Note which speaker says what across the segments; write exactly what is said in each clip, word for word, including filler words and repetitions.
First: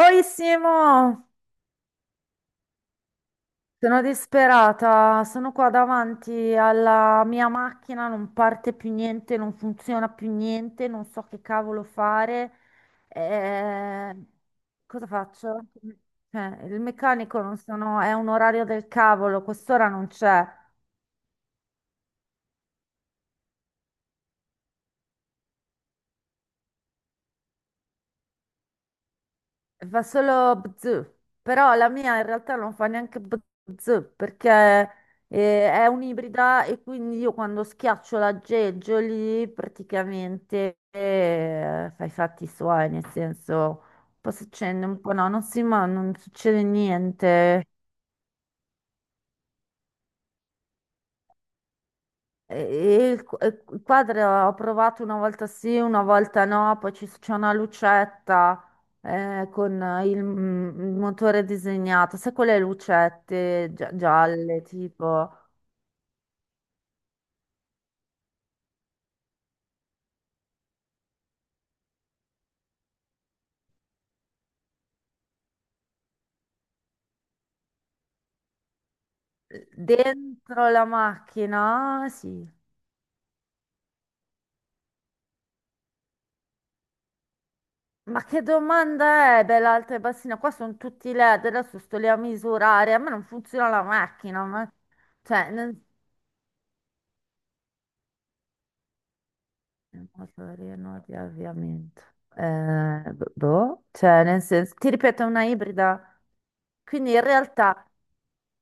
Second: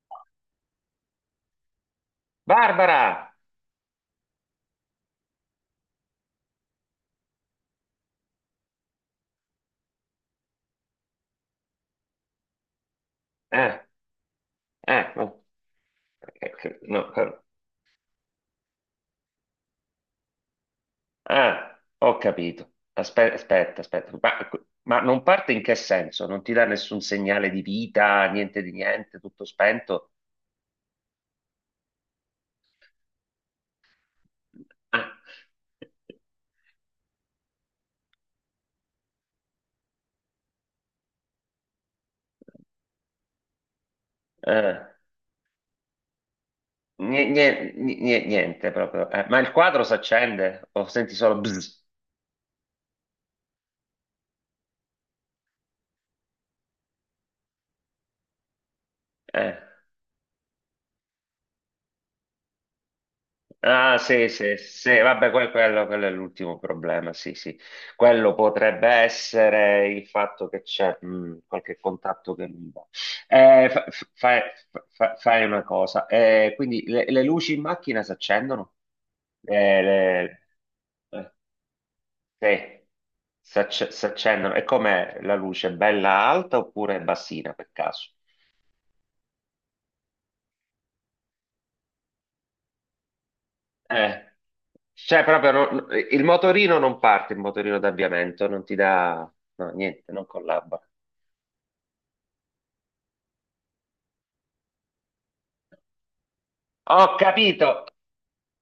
Speaker 1: Oi Simo,
Speaker 2: Barbara!
Speaker 1: sono disperata, sono qua davanti alla mia macchina, non parte più niente, non funziona più niente, non so che cavolo fare.
Speaker 2: Eh,
Speaker 1: Eh, cosa
Speaker 2: eh, no,
Speaker 1: faccio?
Speaker 2: eh,
Speaker 1: Cioè,
Speaker 2: che-
Speaker 1: il
Speaker 2: no, eh,
Speaker 1: meccanico non sono, è un orario del cavolo, quest'ora non c'è.
Speaker 2: ah, ho capito. Aspe- Aspetta, aspetta, Ma, ma non parte in che senso? Non ti dà nessun segnale di vita, niente di niente, tutto
Speaker 1: Fa
Speaker 2: spento?
Speaker 1: solo bzz, però la mia in realtà non fa neanche bzz perché
Speaker 2: Ah,
Speaker 1: eh, è un'ibrida e quindi io quando schiaccio l'aggeggio lì praticamente eh, fa i fatti suoi, nel senso un po' si
Speaker 2: eh,
Speaker 1: accende, un po' no, non si, ma non succede
Speaker 2: nie-
Speaker 1: niente.
Speaker 2: nie- nie- Niente proprio. Eh, ma il quadro si accende o senti solo bzz?
Speaker 1: E il qu- e il quadro ho provato una volta sì, una volta no, poi ci- c'è una lucetta eh,
Speaker 2: Eh.
Speaker 1: con il, mm, il motore disegnato, sai quelle lucette gia-
Speaker 2: Ah, sì, sì,
Speaker 1: gialle
Speaker 2: sì, vabbè,
Speaker 1: tipo
Speaker 2: que- quello, quello è l'ultimo problema, sì, sì. Quello potrebbe essere il fatto che c'è mh, qualche contatto che non va. Eh, fa- fa- fai fa- fai una cosa, eh, quindi le, le luci in macchina si accendono? Eh, le-
Speaker 1: dentro la
Speaker 2: eh,
Speaker 1: macchina? Sì.
Speaker 2: sì, si acc- si accendono. E com'è la luce? Bella alta oppure bassina per caso?
Speaker 1: Ma che domanda è, bella alta e bassina? Qua sono tutti L E D, adesso sto lì a misurare, a me non funziona la
Speaker 2: Eh,
Speaker 1: macchina, ma...
Speaker 2: cioè
Speaker 1: cioè,
Speaker 2: proprio non- il motorino non parte, il motorino d'avviamento non ti dà, no, niente, non collabora.
Speaker 1: motorino di avviamento. Eh, boh, cioè nel senso, ti ripeto, è una ibrida. Quindi
Speaker 2: Ho
Speaker 1: in
Speaker 2: capito,
Speaker 1: realtà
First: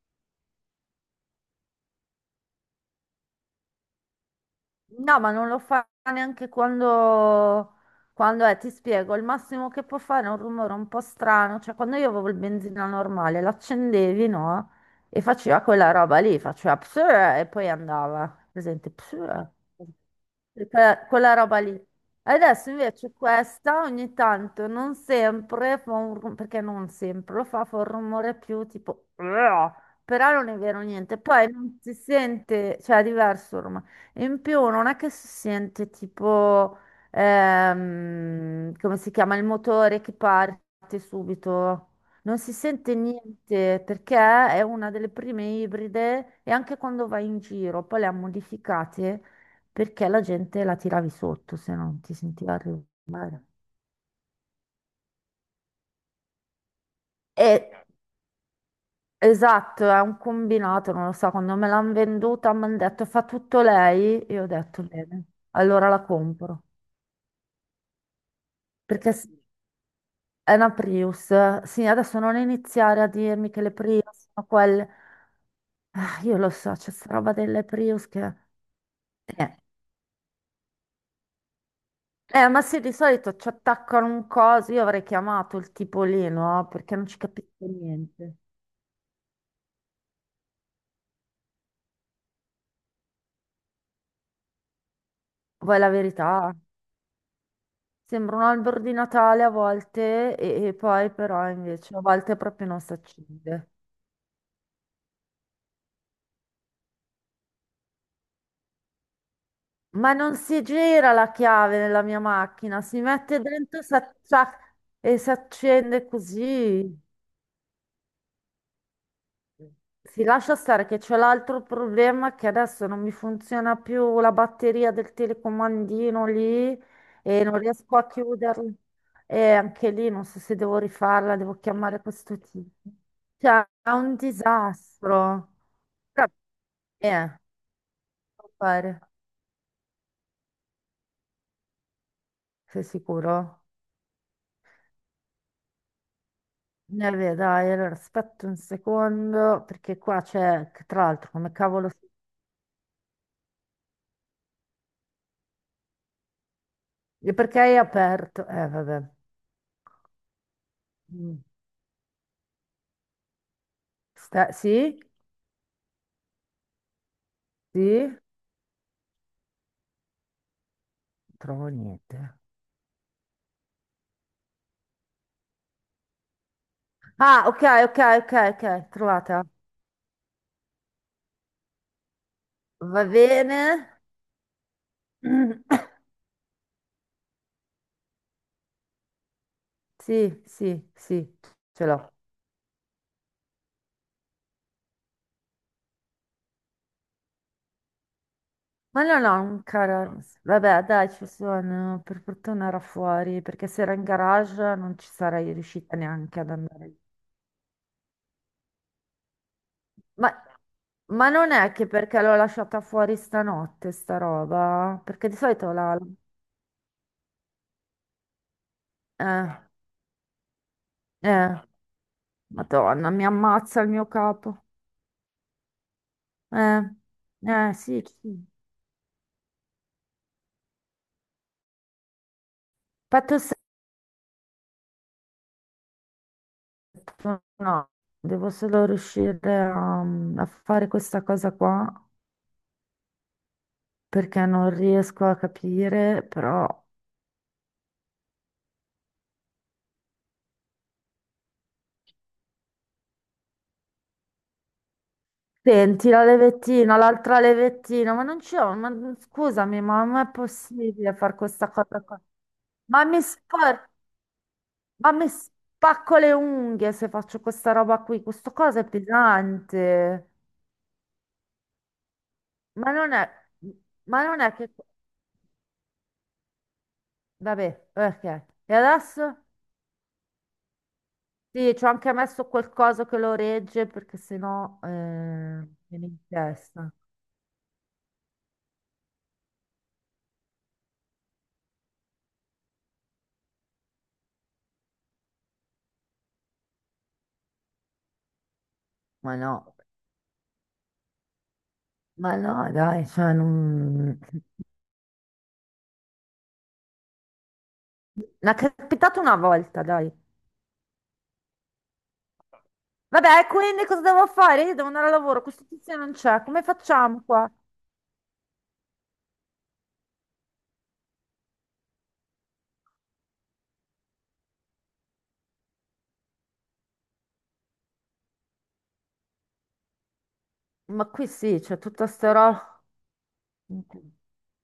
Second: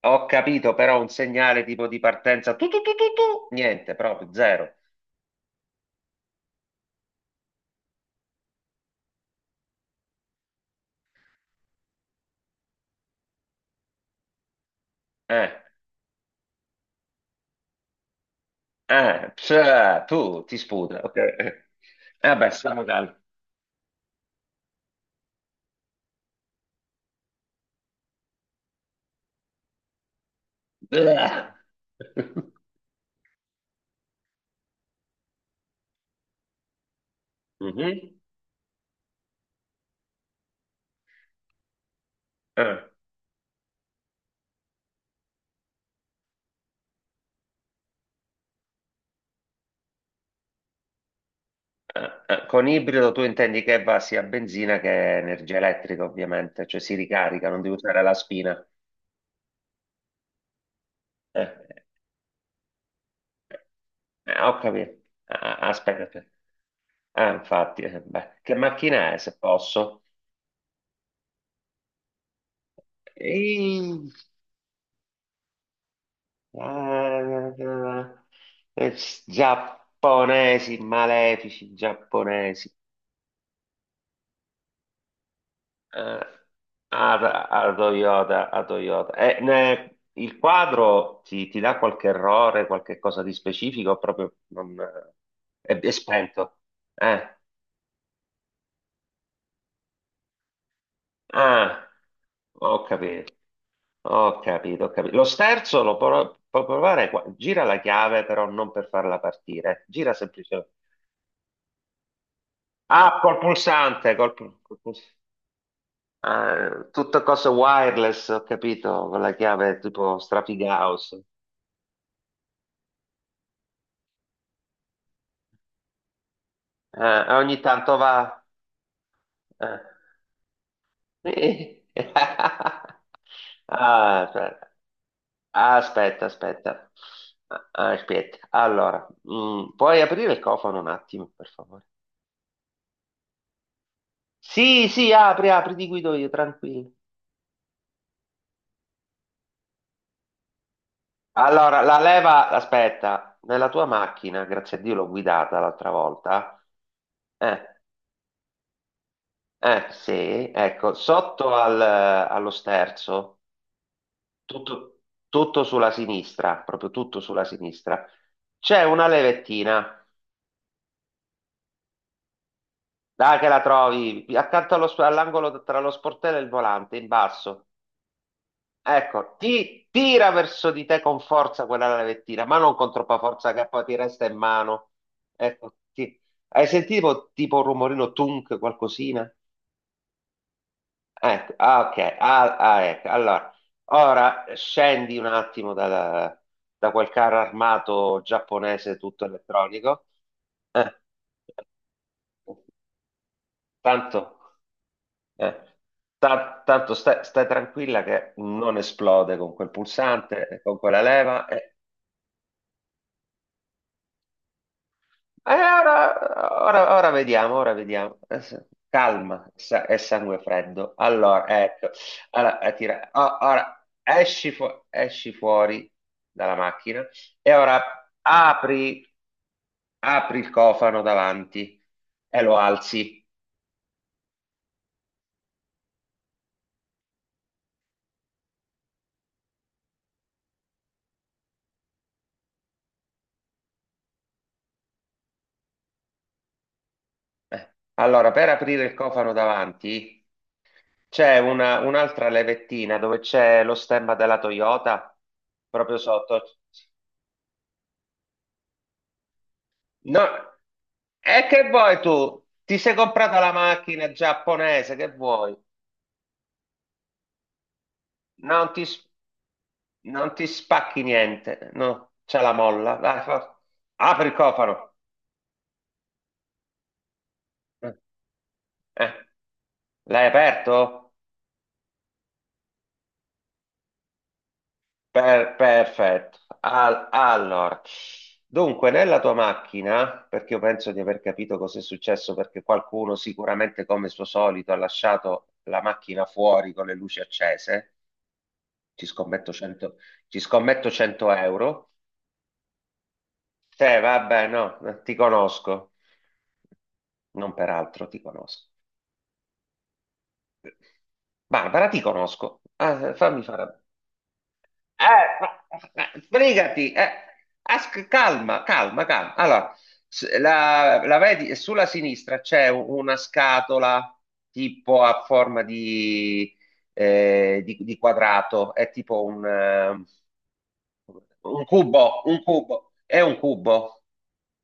Speaker 2: ho capito, però un segnale tipo di partenza, tu, tu, tu, tu, tu, niente, proprio zero.
Speaker 1: no, ma non lo fa neanche quando, quando è, ti spiego, il massimo che può fare è un rumore un po' strano, cioè quando io avevo il benzina normale, l'accendevi, no? E
Speaker 2: Eh,
Speaker 1: faceva quella roba lì, faceva pss, e poi andava, presente,
Speaker 2: eh,
Speaker 1: pss,
Speaker 2: Psa, tu ti
Speaker 1: e
Speaker 2: sputa,
Speaker 1: que-
Speaker 2: ok.
Speaker 1: quella
Speaker 2: Eh,
Speaker 1: roba lì.
Speaker 2: Vabbè,
Speaker 1: Adesso
Speaker 2: stiamo
Speaker 1: invece
Speaker 2: calmi.
Speaker 1: questa ogni tanto, non sempre, fa un rum- perché non sempre, lo fa, fa un rumore più tipo, "Uah", però non è vero niente, poi
Speaker 2: Bleh.
Speaker 1: non si sente, cioè è diverso il rumore e in più non è che si sente tipo,
Speaker 2: Mhm.
Speaker 1: ehm, come si chiama, il motore che parte subito. Non si
Speaker 2: Eh,
Speaker 1: sente niente perché è una delle prime ibride e anche quando vai in giro poi le ha modificate perché la gente la tiravi sotto se non ti
Speaker 2: eh, eh.
Speaker 1: sentiva
Speaker 2: Con ibrido tu
Speaker 1: arrivare.
Speaker 2: intendi che va sia a benzina che energia elettrica, ovviamente, cioè si ricarica,
Speaker 1: E,
Speaker 2: non devi usare la spina.
Speaker 1: esatto, è un combinato, non lo so, quando me
Speaker 2: Eh.
Speaker 1: l'hanno venduta mi hanno detto fa tutto lei e
Speaker 2: Eh,
Speaker 1: io ho
Speaker 2: ho
Speaker 1: detto
Speaker 2: capito.
Speaker 1: bene,
Speaker 2: Ah, ah,
Speaker 1: allora
Speaker 2: aspetta,
Speaker 1: la
Speaker 2: aspetta.
Speaker 1: compro
Speaker 2: Ah, infatti, eh, beh, che
Speaker 1: perché
Speaker 2: macchina è,
Speaker 1: s-
Speaker 2: se posso?
Speaker 1: è una Prius. Sì, adesso non iniziare a dirmi
Speaker 2: Ehi,
Speaker 1: che le Prius sono quelle. Ah, io lo so, c'è sta roba
Speaker 2: ah, ah,
Speaker 1: delle Prius
Speaker 2: ah,
Speaker 1: che...
Speaker 2: eh,
Speaker 1: Eh.
Speaker 2: giapponesi, malefici
Speaker 1: Eh, ma
Speaker 2: giapponesi.
Speaker 1: sì, di solito ci attaccano un coso. Io avrei chiamato il tipo
Speaker 2: Eh,
Speaker 1: lì, no? Perché non
Speaker 2: a,
Speaker 1: ci capisco
Speaker 2: a
Speaker 1: niente.
Speaker 2: Toyota, a Toyota. Eh, ne- il quadro ti, ti dà qualche errore, qualche cosa di specifico, proprio non, eh, è,
Speaker 1: Poi
Speaker 2: è
Speaker 1: la verità,
Speaker 2: spento. Eh.
Speaker 1: sembra un albero di Natale a volte e, e poi però
Speaker 2: Ah,
Speaker 1: invece a volte proprio non
Speaker 2: ho
Speaker 1: si
Speaker 2: capito.
Speaker 1: accende.
Speaker 2: Ho capito, ho capito. Lo sterzo lo pro- può provare qua. Gira la chiave, però non per farla partire. Gira
Speaker 1: Ma non si
Speaker 2: semplicemente.
Speaker 1: gira la chiave nella mia macchina, si
Speaker 2: Ah, col
Speaker 1: mette dentro
Speaker 2: pulsante, col,
Speaker 1: s'accia-
Speaker 2: pul- col puls-
Speaker 1: e si accende
Speaker 2: Ah,
Speaker 1: così.
Speaker 2: tutte cose wireless, ho capito, con la chiave tipo
Speaker 1: Si lascia stare che
Speaker 2: Strafigauss.
Speaker 1: c'è l'altro problema che adesso non mi funziona più la batteria del telecomandino lì
Speaker 2: Eh,
Speaker 1: e non
Speaker 2: ogni tanto
Speaker 1: riesco a
Speaker 2: va.
Speaker 1: chiuderla. E
Speaker 2: eh.
Speaker 1: anche lì non so se devo rifarla, devo
Speaker 2: Sì.
Speaker 1: chiamare questo tipo. Cioè, è un
Speaker 2: Ah, aspetta,
Speaker 1: disastro.
Speaker 2: aspetta,
Speaker 1: Però,
Speaker 2: aspetta.
Speaker 1: eh,
Speaker 2: Ah, aspetta.
Speaker 1: devo fare.
Speaker 2: Allora, mm, puoi aprire il cofano un attimo, per favore?
Speaker 1: Sei sicuro?
Speaker 2: Sì, sì, apri, apri, ti guido io, tranquillo.
Speaker 1: Ne vedi, dai, allora aspetta un secondo perché qua c'è, che tra l'altro, come
Speaker 2: Allora,
Speaker 1: cavolo...
Speaker 2: la
Speaker 1: si-
Speaker 2: leva, aspetta, nella tua macchina, grazie a Dio l'ho guidata l'altra volta.
Speaker 1: E perché hai
Speaker 2: Eh,
Speaker 1: aperto? Eh, vabbè.
Speaker 2: eh, sì, ecco,
Speaker 1: Mm.
Speaker 2: sotto al- allo sterzo,
Speaker 1: Sta- Sì?
Speaker 2: tutto, tutto sulla sinistra, proprio tutto sulla sinistra,
Speaker 1: Sì?
Speaker 2: c'è una levettina,
Speaker 1: Trovo niente.
Speaker 2: dai che la trovi, accanto allo sp- all'angolo tra lo sportello e il volante, in
Speaker 1: Ah, ok,
Speaker 2: basso.
Speaker 1: ok, ok, ok,
Speaker 2: Ecco,
Speaker 1: trovata.
Speaker 2: ti tira verso di te con forza quella lavettina, ma non con
Speaker 1: Va
Speaker 2: troppa forza
Speaker 1: bene.
Speaker 2: che poi ti resta in mano. Ecco, ti- hai sentito tipo un rumorino tunk, qualcosina?
Speaker 1: Sì, sì, sì,
Speaker 2: Ecco, ah,
Speaker 1: ce
Speaker 2: ok,
Speaker 1: l'ho.
Speaker 2: ah, ah, ecco. Allora, ora scendi un attimo da, da quel carro armato giapponese
Speaker 1: Ma no,
Speaker 2: tutto
Speaker 1: no, un
Speaker 2: elettronico.
Speaker 1: cara... Vabbè,
Speaker 2: Eh,
Speaker 1: dai, ci sono. Per fortuna era fuori, perché se era in
Speaker 2: tanto,
Speaker 1: garage non ci sarei
Speaker 2: eh,
Speaker 1: riuscita neanche ad
Speaker 2: ta- Tanto
Speaker 1: andare.
Speaker 2: stai, stai tranquilla che non esplode con quel
Speaker 1: Ma,
Speaker 2: pulsante, e con quella
Speaker 1: ma
Speaker 2: leva.
Speaker 1: non è
Speaker 2: eh.
Speaker 1: che perché l'ho lasciata fuori stanotte, sta roba? Perché di
Speaker 2: Eh,
Speaker 1: solito la...
Speaker 2: ora, ora- ora vediamo, ora vediamo. Adesso- Calma,
Speaker 1: Eh,
Speaker 2: sa- è sangue freddo. Allora,
Speaker 1: eh,
Speaker 2: ecco. Allora, eh, tira-
Speaker 1: Madonna, mi
Speaker 2: o-
Speaker 1: ammazza
Speaker 2: ora
Speaker 1: il mio
Speaker 2: esci,
Speaker 1: capo.
Speaker 2: fu- esci fuori dalla
Speaker 1: Eh,
Speaker 2: macchina e
Speaker 1: eh,
Speaker 2: ora
Speaker 1: sì, sì.
Speaker 2: apri, apri il cofano davanti e lo alzi.
Speaker 1: Fatto. No, devo solo riuscire a, a fare questa cosa qua perché non riesco a capire, però...
Speaker 2: Eh, Allora, per aprire il cofano davanti c'è una- un'altra levettina dove c'è lo stemma della Toyota proprio
Speaker 1: Senti, la
Speaker 2: sotto.
Speaker 1: levettina, l'altra levettina, ma non c'è... Ma, scusami, ma non
Speaker 2: No,
Speaker 1: è possibile fare
Speaker 2: e che
Speaker 1: questa
Speaker 2: vuoi
Speaker 1: cosa qua?
Speaker 2: tu? Ti sei
Speaker 1: Ma mi,
Speaker 2: comprata la
Speaker 1: spar-
Speaker 2: macchina giapponese,
Speaker 1: ma
Speaker 2: che
Speaker 1: mi
Speaker 2: vuoi?
Speaker 1: spacco le unghie se faccio questa roba qui. Questo
Speaker 2: Non
Speaker 1: coso
Speaker 2: ti,
Speaker 1: è
Speaker 2: s-
Speaker 1: pesante.
Speaker 2: Non ti spacchi niente, no? C'è la
Speaker 1: Ma
Speaker 2: molla.
Speaker 1: non
Speaker 2: Dai,
Speaker 1: è...
Speaker 2: for-
Speaker 1: Ma
Speaker 2: apri il
Speaker 1: non è che...
Speaker 2: cofano.
Speaker 1: Vabbè,
Speaker 2: Eh,
Speaker 1: ok. E
Speaker 2: eh,
Speaker 1: adesso?
Speaker 2: L'hai aperto?
Speaker 1: Sì, ci ho anche messo quel coso che lo regge perché sennò eh,
Speaker 2: Per-
Speaker 1: viene in
Speaker 2: perfetto.
Speaker 1: testa.
Speaker 2: Al- allora, dunque, nella tua macchina, perché io penso di aver capito cosa è successo, perché qualcuno sicuramente, come suo solito, ha lasciato la macchina fuori con le luci accese. Ci
Speaker 1: Ma
Speaker 2: scommetto
Speaker 1: no,
Speaker 2: 100, Ci scommetto cento euro.
Speaker 1: ma no, dai, cioè
Speaker 2: Te,
Speaker 1: non...
Speaker 2: vabbè, no, ti conosco. Non peraltro, ti
Speaker 1: Mi è
Speaker 2: conosco.
Speaker 1: capitato una volta, dai.
Speaker 2: Barbara, ti conosco. Ah, fammi
Speaker 1: Vabbè,
Speaker 2: fare.
Speaker 1: quindi cosa devo fare? Io devo andare al lavoro, questo tizio non
Speaker 2: Eh,
Speaker 1: c'è, come
Speaker 2: sbrigati, eh,
Speaker 1: facciamo qua?
Speaker 2: as- calma, calma, calma. Allora, s- la, la vedi, sulla sinistra c'è u- una scatola tipo a forma di, eh, di- di quadrato, è tipo un, eh,
Speaker 1: Ma qui sì,
Speaker 2: un
Speaker 1: c'è tutta
Speaker 2: cubo,
Speaker 1: sta
Speaker 2: un
Speaker 1: roba.
Speaker 2: cubo, è un
Speaker 1: Un
Speaker 2: cubo,
Speaker 1: cu-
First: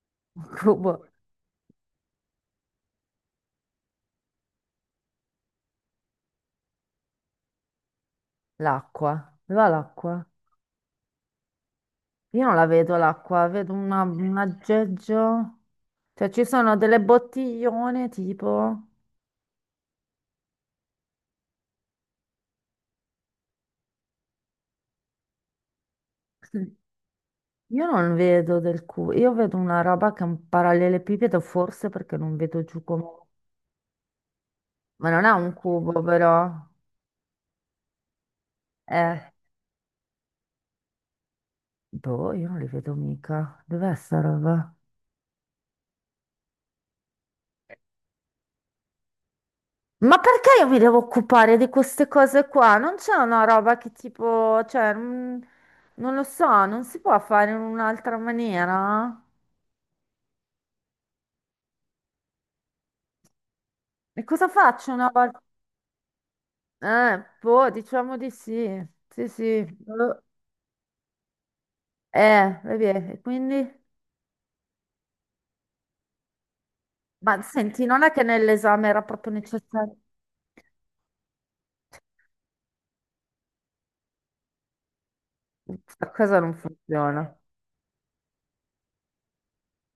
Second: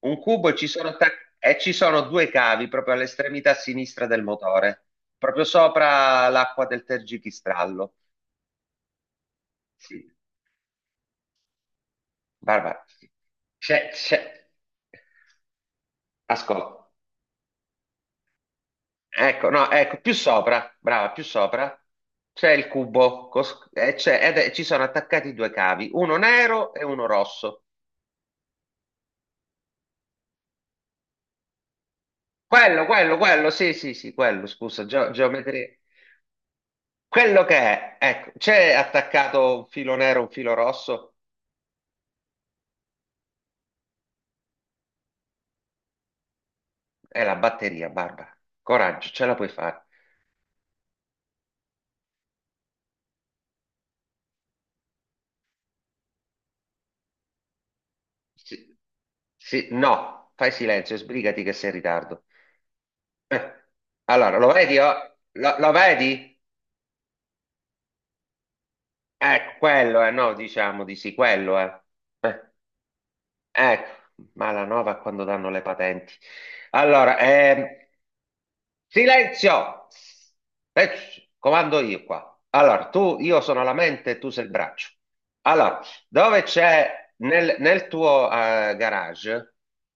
Speaker 2: un
Speaker 1: un
Speaker 2: cubo e ci sono,
Speaker 1: cubo.
Speaker 2: attac- e ci sono due cavi proprio all'estremità sinistra del motore, proprio sopra l'acqua del tergipistrallo.
Speaker 1: L'acqua, dove va
Speaker 2: Sì.
Speaker 1: l'acqua? Io non la
Speaker 2: Barbara,
Speaker 1: vedo l'acqua, vedo
Speaker 2: c'è,
Speaker 1: una-
Speaker 2: c'è,
Speaker 1: un aggeggio. Cioè ci sono
Speaker 2: ascolta,
Speaker 1: delle bottiglione tipo...
Speaker 2: ecco, no, ecco, più sopra, brava, più sopra, c'è il cubo, cos- e c'è- ed è- ci sono attaccati due cavi, uno nero e uno rosso.
Speaker 1: Io non vedo del cubo, io vedo una roba che è un parallelepipedo, forse perché non vedo
Speaker 2: Quello,
Speaker 1: giù come...
Speaker 2: quello, quello, sì, sì, sì, quello, scusa, geo-
Speaker 1: Ma non è un
Speaker 2: geometria.
Speaker 1: cubo, però.
Speaker 2: Quello che è, ecco, c'è
Speaker 1: Eh,
Speaker 2: attaccato un filo nero, un filo rosso,
Speaker 1: boh, io non li vedo mica. Dov'è sta roba?
Speaker 2: è la batteria, Barbara. Coraggio, ce la puoi fare.
Speaker 1: Ma perché io mi devo occupare di queste cose qua? Non c'è una roba che tipo, cioè, mm, non lo so, non si può fare in un'altra
Speaker 2: Sì,
Speaker 1: maniera?
Speaker 2: sì, no, fai silenzio, sbrigati che sei in ritardo. Eh,
Speaker 1: E
Speaker 2: Allora, lo
Speaker 1: cosa
Speaker 2: vedi?
Speaker 1: faccio una
Speaker 2: Oh?
Speaker 1: volta?
Speaker 2: Lo, lo vedi?
Speaker 1: Eh, boh, diciamo di sì. Sì,
Speaker 2: Ecco,
Speaker 1: sì.
Speaker 2: quello è, no, diciamo di sì, quello è. Eh,
Speaker 1: Eh, vedi, e quindi?
Speaker 2: ecco, malanova quando danno le patenti. Allora,
Speaker 1: Ma
Speaker 2: ehm,
Speaker 1: senti, non è che nell'esame era proprio
Speaker 2: silenzio!
Speaker 1: necessario?
Speaker 2: Eh, comando io qua. Allora, tu, io sono la mente, tu sei il braccio. Allora,
Speaker 1: Questa cosa
Speaker 2: dove
Speaker 1: non
Speaker 2: c'è
Speaker 1: funziona.
Speaker 2: nel, nel tuo eh, garage?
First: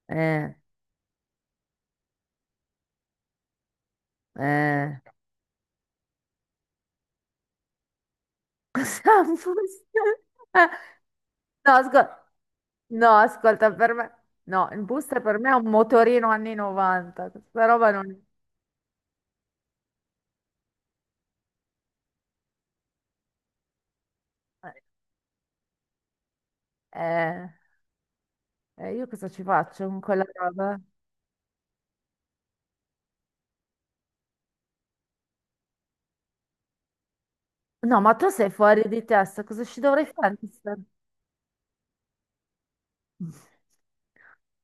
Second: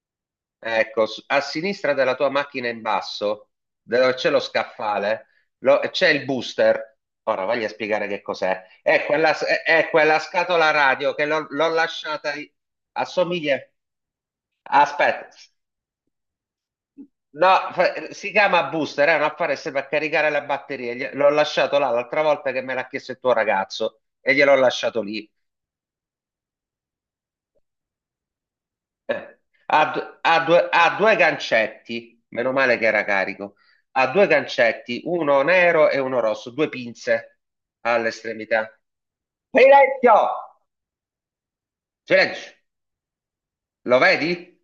Speaker 1: Eh,
Speaker 2: Ecco, s- a sinistra della tua macchina in basso, dove c'è lo
Speaker 1: eh,
Speaker 2: scaffale, lo- c'è il booster. Ora voglio spiegare che cos'è. È
Speaker 1: cosa
Speaker 2: quella,
Speaker 1: non
Speaker 2: è, è quella
Speaker 1: funziona?
Speaker 2: scatola radio che l'ho l'ho
Speaker 1: No,
Speaker 2: lasciata,
Speaker 1: ascolta,
Speaker 2: lì.
Speaker 1: no,
Speaker 2: Assomiglia.
Speaker 1: ascolta, per me, no, il booster
Speaker 2: Aspetta,
Speaker 1: per me è un motorino anni novanta,
Speaker 2: no,
Speaker 1: questa roba
Speaker 2: fa-
Speaker 1: non...
Speaker 2: si chiama booster, è un apparato serve a caricare la batteria. Gli- L'ho lasciato là l'altra volta che me l'ha chiesto il tuo ragazzo e gliel'ho lasciato lì.
Speaker 1: Eh, eh, io cosa
Speaker 2: Eh,
Speaker 1: ci
Speaker 2: ha,
Speaker 1: faccio con
Speaker 2: d-
Speaker 1: quella
Speaker 2: ha due,
Speaker 1: roba?
Speaker 2: ha due gancetti, meno male che era carico. Ha due gancetti, uno nero e uno rosso, due pinze
Speaker 1: No, ma tu sei
Speaker 2: all'estremità.
Speaker 1: fuori di testa, cosa ci dovrei fare?
Speaker 2: Silenzio! Silenzio! Lo vedi?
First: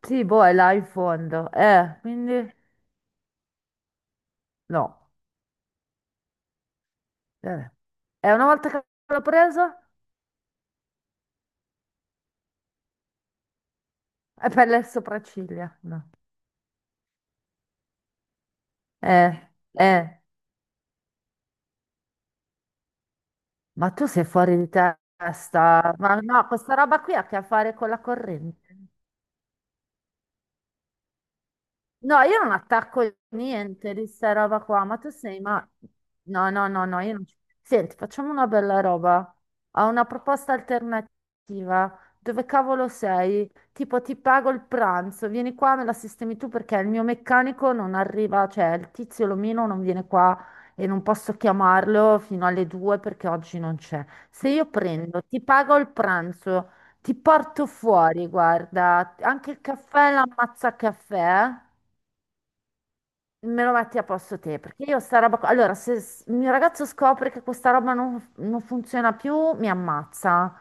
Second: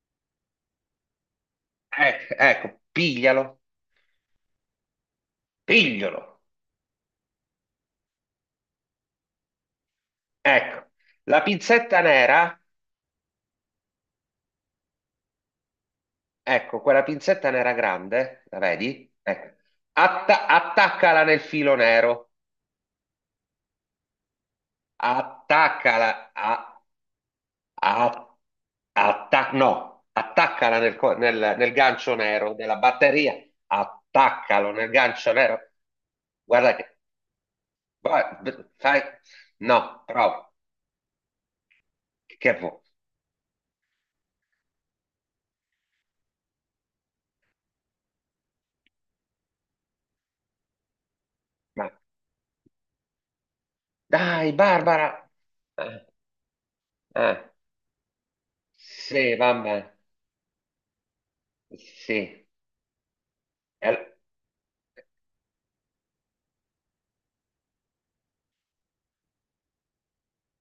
Speaker 1: Sì, boh, è là in fondo, eh, quindi
Speaker 2: Ecco, ecco, piglialo,
Speaker 1: no.
Speaker 2: piglialo.
Speaker 1: Eh. E una volta che l'ho preso,
Speaker 2: Ecco, la pinzetta nera,
Speaker 1: è per le sopracciglia. No.
Speaker 2: ecco, quella pinzetta nera grande, la vedi?
Speaker 1: Eh,
Speaker 2: Ecco.
Speaker 1: eh,
Speaker 2: Atta- attaccala nel filo nero.
Speaker 1: ma tu sei fuori di testa. Ma
Speaker 2: Attaccala,
Speaker 1: no, questa
Speaker 2: a-
Speaker 1: roba qui ha a che fare con la
Speaker 2: A-
Speaker 1: corrente.
Speaker 2: atta- no, attaccala nel, co- nel- nel gancio
Speaker 1: No, io non
Speaker 2: nero della
Speaker 1: attacco
Speaker 2: batteria,
Speaker 1: niente di sta roba
Speaker 2: attaccalo
Speaker 1: qua,
Speaker 2: nel
Speaker 1: ma tu
Speaker 2: gancio
Speaker 1: sei,
Speaker 2: nero.
Speaker 1: ma... No, no,
Speaker 2: Guarda
Speaker 1: no,
Speaker 2: che
Speaker 1: no, io non... ci- Senti, facciamo
Speaker 2: va-
Speaker 1: una
Speaker 2: v-
Speaker 1: bella
Speaker 2: fai,
Speaker 1: roba.
Speaker 2: no,
Speaker 1: Ho una
Speaker 2: prova,
Speaker 1: proposta alternativa. Dove
Speaker 2: che vuoi?
Speaker 1: cavolo sei? Tipo, ti pago il pranzo, vieni qua, me la sistemi tu perché il mio meccanico non arriva, cioè il tizio Lomino non viene qua e non posso
Speaker 2: Ma
Speaker 1: chiamarlo fino alle due perché oggi non c'è. Se
Speaker 2: dai,
Speaker 1: io prendo,
Speaker 2: Barbara,
Speaker 1: ti pago il
Speaker 2: eh,
Speaker 1: pranzo, ti
Speaker 2: eh,
Speaker 1: porto fuori, guarda,
Speaker 2: sì,
Speaker 1: anche il
Speaker 2: vabbè,
Speaker 1: caffè, l'ammazza caffè. Eh.
Speaker 2: sì,
Speaker 1: Me lo metti a
Speaker 2: Eh,
Speaker 1: posto te, perché io sta roba... qua- Allora, se s- il mio ragazzo scopre che questa roba non, non funziona più, mi ammazza.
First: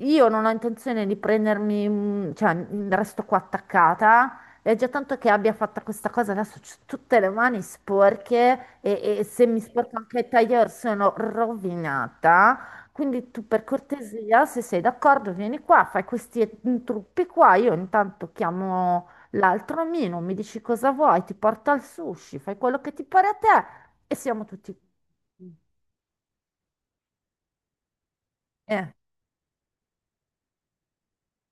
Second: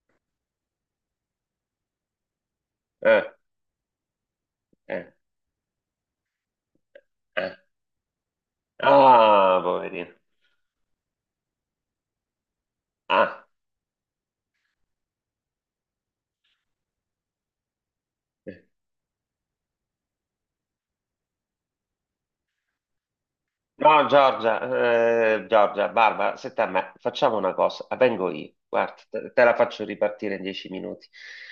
Speaker 1: Io non ho intenzione di prendermi, un- cioè, m,
Speaker 2: eh,
Speaker 1: resto qua attaccata. E già
Speaker 2: eh,
Speaker 1: tanto che abbia fatto questa cosa, adesso ho tutte le
Speaker 2: eh.
Speaker 1: mani sporche e, e se
Speaker 2: ah,
Speaker 1: mi sporco
Speaker 2: poverino,
Speaker 1: anche il tailleur sono rovinata. Quindi
Speaker 2: ah.
Speaker 1: tu per cortesia, se sei d'accordo, vieni qua, fai questi mm, trucchi qua. Io intanto
Speaker 2: eh.
Speaker 1: chiamo... L'altro Mino mi dici cosa vuoi, ti porta al sushi, fai quello che ti pare a te
Speaker 2: No,
Speaker 1: e siamo
Speaker 2: Giorgia,
Speaker 1: tutti
Speaker 2: eh,
Speaker 1: qui.
Speaker 2: Giorgia, Barbara, senta a me, facciamo una cosa, la vengo io,
Speaker 1: Eh,
Speaker 2: guarda, te, te, la faccio ripartire in dieci minuti.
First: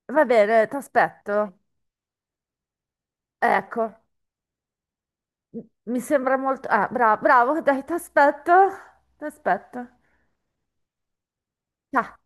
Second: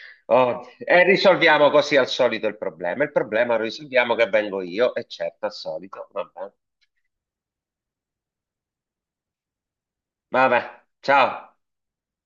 Speaker 1: va
Speaker 2: Oh,
Speaker 1: bene, ti
Speaker 2: e
Speaker 1: aspetto.
Speaker 2: risolviamo così al solito il problema. Il problema lo
Speaker 1: Ecco,
Speaker 2: risolviamo che vengo io, e certo, al
Speaker 1: mi
Speaker 2: solito,
Speaker 1: sembra
Speaker 2: vabbè.
Speaker 1: molto... Ah, bravo, bravo, dai, ti aspetto. Ti aspetto.
Speaker 2: Vabbè, ciao.
Speaker 1: Ciao.